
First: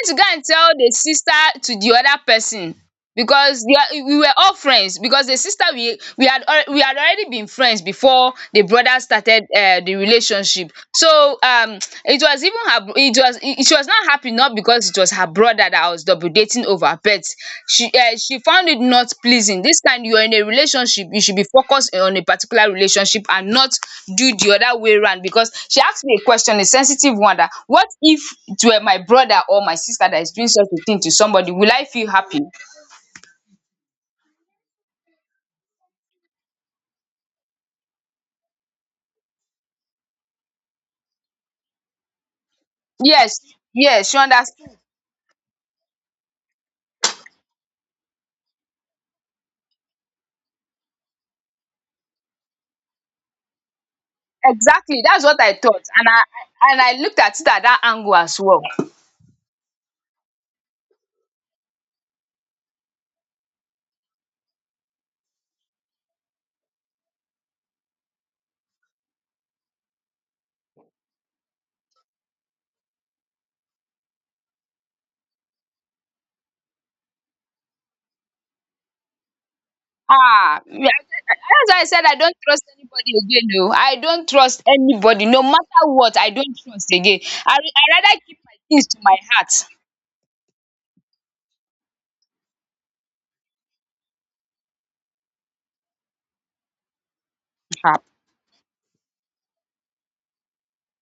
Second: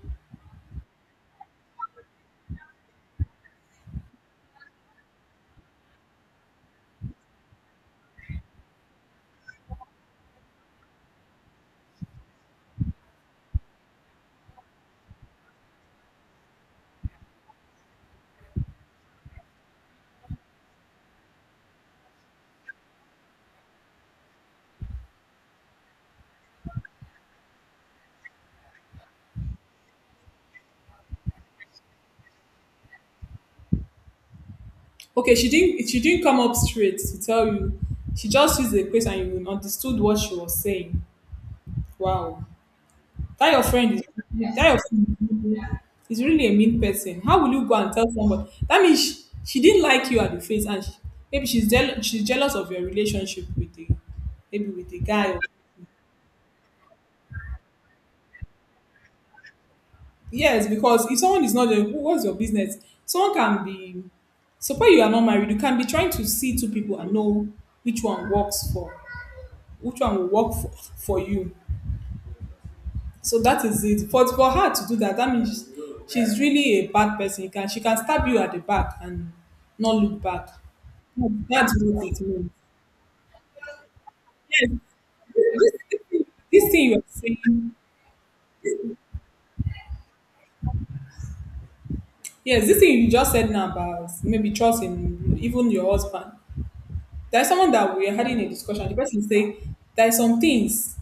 Speaker 1: trying to go and tell the sister to the other person, because they are, we were all friends, because the sister, we had already been friends before the brother started, um, the relationship. So, um, it was even her it was, it, she was not happy, not because it was her brother that I was double dating over, but she, um, she found it not pleasing. This time you are in a relationship, you should be focused on a particular relationship and not do the other way round. Because she asked me a question, a sensitive one, that what if it were my brother or my sister that is doing such a thing to somebody, will I feel happy?
Speaker 2: Okay, she didn't come up straight to tell you. She just used the question and you understood what she was saying. Wow.
Speaker 1: Yes,
Speaker 2: That your friend is,
Speaker 1: yes, she
Speaker 2: that
Speaker 1: understood.
Speaker 2: your friend is really a mean person. How will you go and tell somebody? That means she didn't like you at the face, and she, maybe she's she's jealous of your relationship with the, maybe with the
Speaker 1: Exactly, that's
Speaker 2: guy. Or,
Speaker 1: what I thought, and I and I looked at it at that angle as well.
Speaker 2: yes, because if someone is not there, who, what's your business? Someone can be. Suppose you are not married, you can be trying to see two people and know which one works for, which one will work for you. So that is it. But for her to do that, that means she's really a bad person. Can she can stab you at the back and not look back?
Speaker 1: Ah, yeah, that's
Speaker 2: That's
Speaker 1: why I
Speaker 2: what
Speaker 1: said I
Speaker 2: it
Speaker 1: don't
Speaker 2: means.
Speaker 1: trust anybody again oh. I don't trust
Speaker 2: Yes.
Speaker 1: anybody, no matter what,
Speaker 2: This,
Speaker 1: I don't
Speaker 2: this thing
Speaker 1: trust
Speaker 2: you are
Speaker 1: again.
Speaker 2: saying,
Speaker 1: I rather keep my things to my heart.
Speaker 2: yes, this thing you just said now about maybe trust in even your husband. There's someone that
Speaker 1: Ah,
Speaker 2: we are having a discussion. The person say there are some things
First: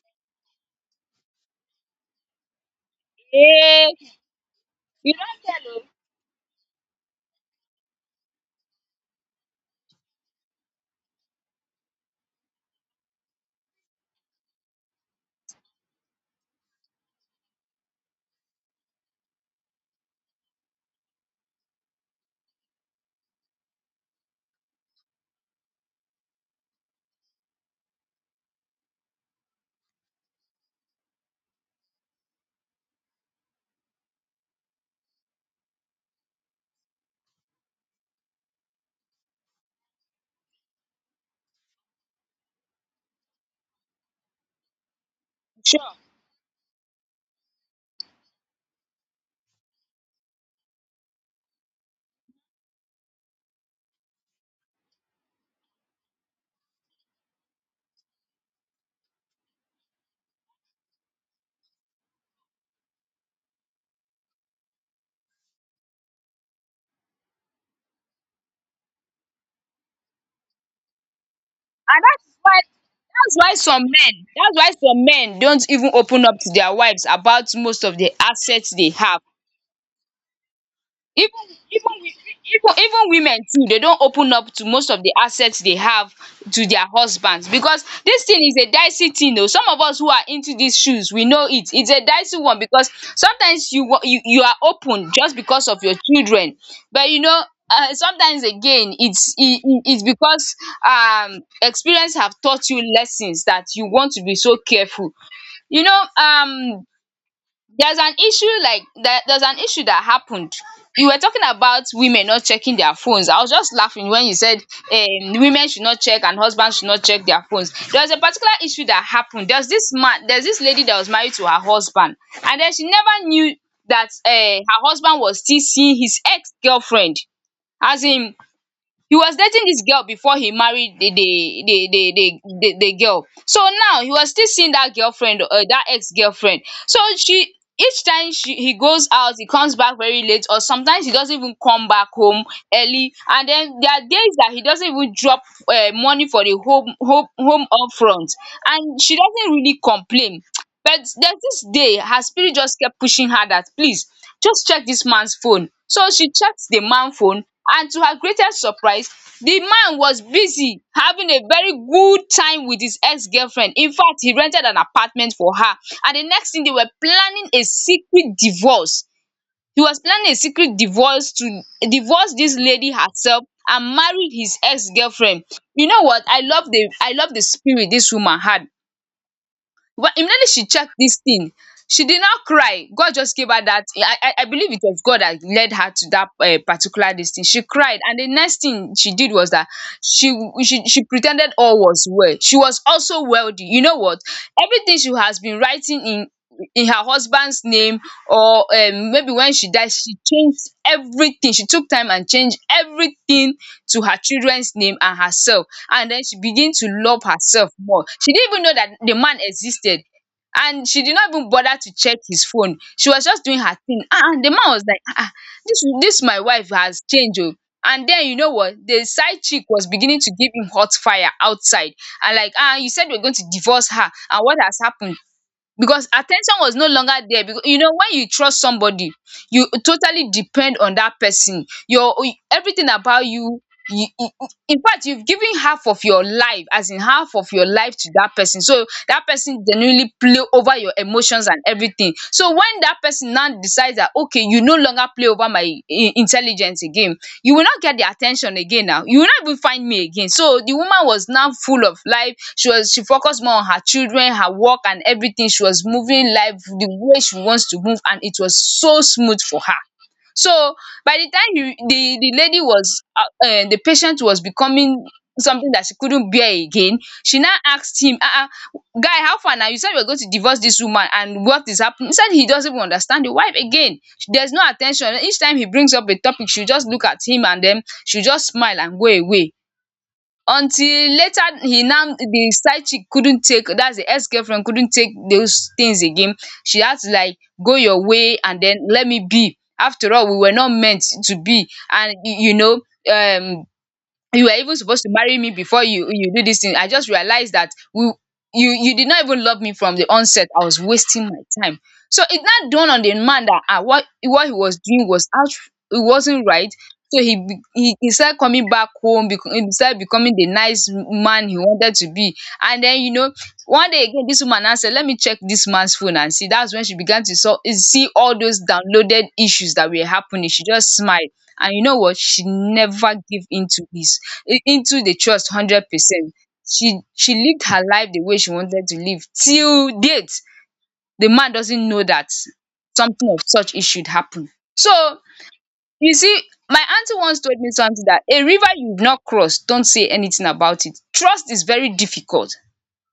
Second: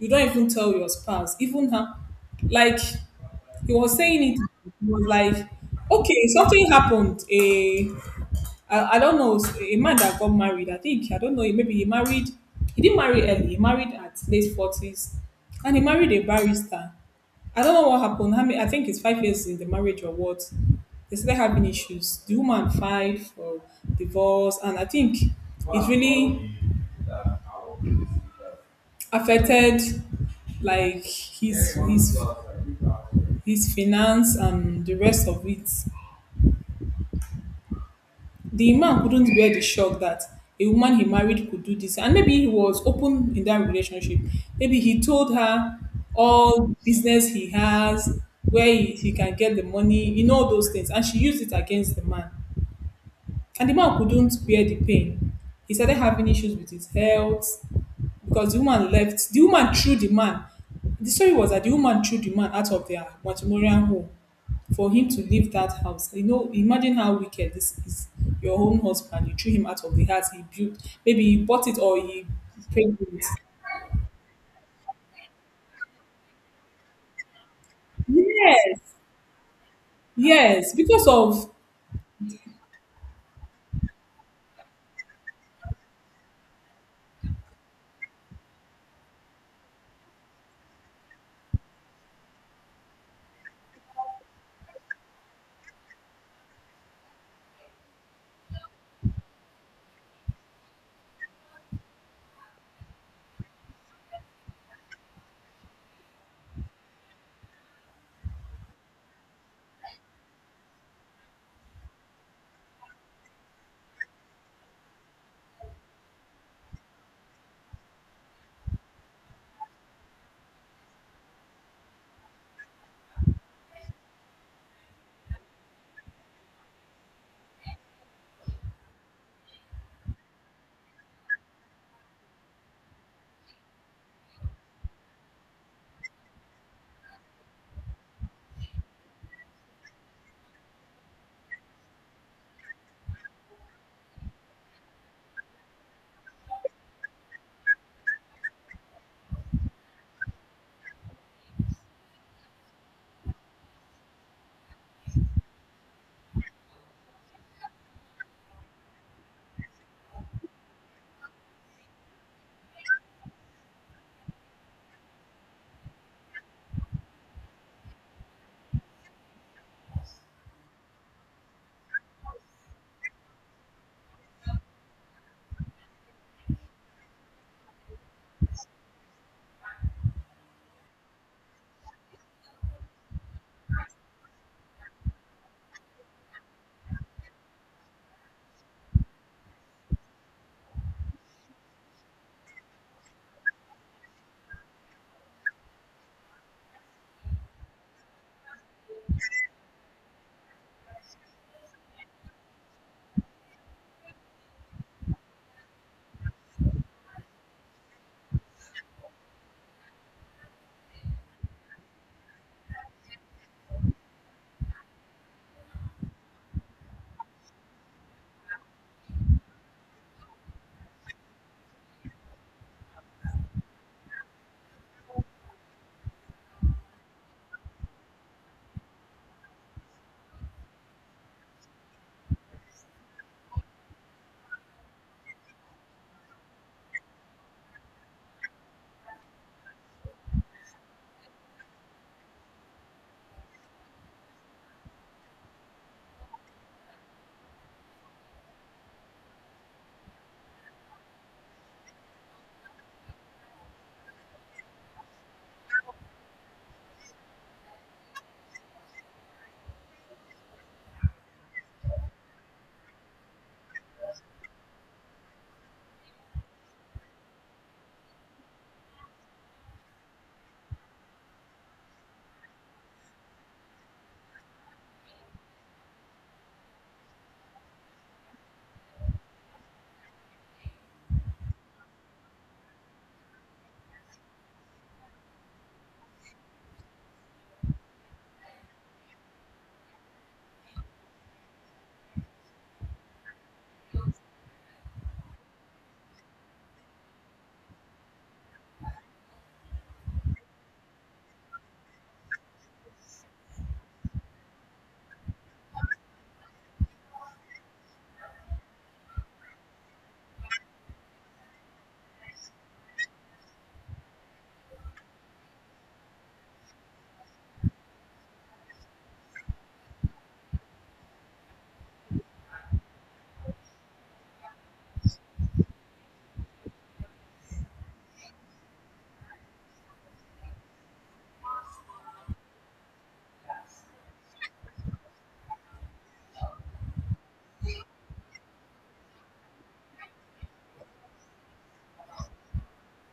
Speaker 2: you don't even tell your spouse, even her. Like he
Speaker 1: eh,
Speaker 2: was saying it, he was
Speaker 1: you
Speaker 2: like,
Speaker 1: don't tell oh.
Speaker 2: okay, something happened. A I don't know, so a man that got married. I think I don't know. Maybe he married. He didn't marry early. He married at late 40s, and he married a barrister. I don't know what happened. How many, I think it's 5 years in the marriage or what. They started having issues. The woman filed for divorce, and I think it really affected like his finance and the rest of it. The man couldn't bear the shock that a woman he married could do this. And maybe he was open in that relationship. Maybe he told her
Speaker 1: Sure.
Speaker 2: all business he has, where he can get the money, you know, all those things. And she used it against the man. And the man couldn't bear the pain. He started having issues with his health because the woman left. The woman threw the man. The story was that the woman threw the man out of their matrimonial home for him to leave that house. You know, imagine how wicked this is. Your own husband, you threw him out of the house he built. Maybe he bought it or
Speaker 1: And that
Speaker 2: he
Speaker 1: is why,
Speaker 2: paid it.
Speaker 1: that's why some men, that's why some men don't even open up to their wives about most of the assets
Speaker 2: Yes,
Speaker 1: they have.
Speaker 2: yes, because
Speaker 1: Even
Speaker 2: of,
Speaker 1: even wi- women too dey don open up to most of the access they have to their husbands, because this thing is a dicey thing o. Some of us who are into these shoes, we know it, it's a dicey one, because sometimes you wan you you are open just because of your children. But you know, um, sometimes again, it's e e it's because, um, experience have taught you lessons that you want to be so careful. You know, um, there's an issue that happened. You were talking about women not checking their phones. I was just laughing when you said, um, women should not check, and husbands should not check their phones. There was a particular issue that happened. There's this lady that was married to her husband, and then she never knew that, um, her husband was still seeing his ex-girlfriend. As in, he was dating this girl before he married the girl. So now he was still seeing that girlfriend, um, that ex-girlfriend. So she, each time she he goes out, he comes back very late, or sometimes he doesn't even come back home early. And then there are days that he doesn't even drop, um, money for the home upfront, and she doesn't really complain. But there's this day her spirit just kept pushing her that, please, just check this man's phone. So she checked the man phone, and to her greatest surprise, the man was busy having a very good time with his ex-girlfriend. In fact, he rented an apartment for her, and the next thing, they were planning a secret divorce. He was planning a secret divorce to divorce this lady herself and marry his ex-girlfriend. You know what, I love the spirit this woman had. But immediately she checked this thing, she did not cry. God just gave her that. I believe it was God that led her to that, particular this thing. She cried, and the next thing she did was that she she pretended all was well. She was also wealthy. You know what? Everything she has been writing in her husband's name, or maybe when she died she changed everything. She took time and changed everything to her children's name and herself, and then she began to love herself more. She didn't even know that the man existed, and she did not even bother to check his phone. She was just doing her thing. Ah ah, the man was like, ah ah, dis my wife has changed." Oo, and then you know what, the side chick was beginning to give him hot fire outside, and like, ah, you said you were going to divorce her, and what has happened? Because attention was no longer there, because you know, when you trust somebody, you totally depend on that person. Your everything about you in fact, you've given half of your life, as in half of your life, to that person, so that person genuinely play over your emotions and everything. So when that person now decides that, okay, you no longer play over my in intelligence again, you will not get the attention again, now you will not even find me again. So the woman was now full of life. She focused more on her children, her work and everything. She was moving life the way she wants to move, and it was so smooth for her. So by the time you the lady was the patient was becoming something that she couldn't bear again, she now asked him, guy, how far now, you said we were going to divorce this woman, and what is happening? He said he doesn't even understand the wife again. There's no attention. Each time he brings up a topic, she just look at him and then she just smile and go away. Until later, he now the side chick couldn't take, that's the ex girlfriend, couldn't take those things again. She had to, like, go your way and then let me be. After all, we were not meant to be, and um you were even supposed to marry me before you do this thing. I just realized that we you you did not even love me from the onset. I was wasting my time. So it now dawned on the man that, ah, what he was doing was out, it wasn't right. So he be- he started coming back home, he started becoming the nice man he wanted to be. And then, one day again this woman now said, let me check this man's phone and see. That's when she began to see all those downloaded issues that were happening. She just smiled. And you know what, she never gave in to this into the trust 100%. She lived her life the way she wanted to live till date. The man doesn't know that something of such issue happen. So you see, my auntie once told me something, that a river you've not crossed, don't say anything about it. Trust is very difficult.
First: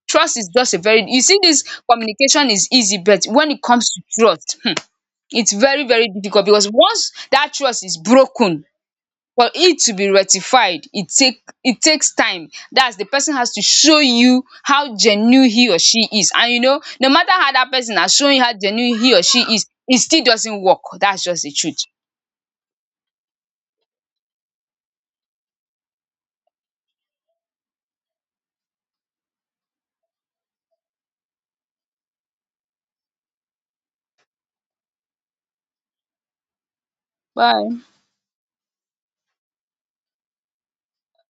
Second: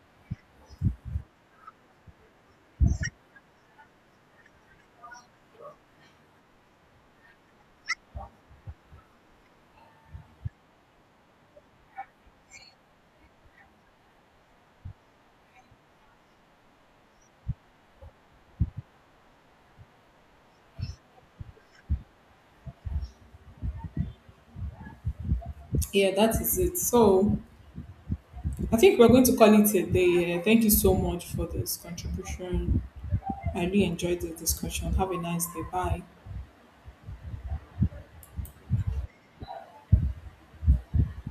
Speaker 1: Trust is just a very You see, this communication is easy, but when it comes to trust, it's very very difficult. Because once that trust is broken, for it to be rectified, it takes time. That's, the person has to show you how genuine he or she is, and no matter how that person has shown you how genuine he or she is, it still doesn't work. That's just the truth.
Speaker 2: yeah, that is it. So I think we're going to call it a day. Yeah. Thank you so much for this contribution. I really enjoyed this discussion. Have a nice day. Bye.
Speaker 1: Bye.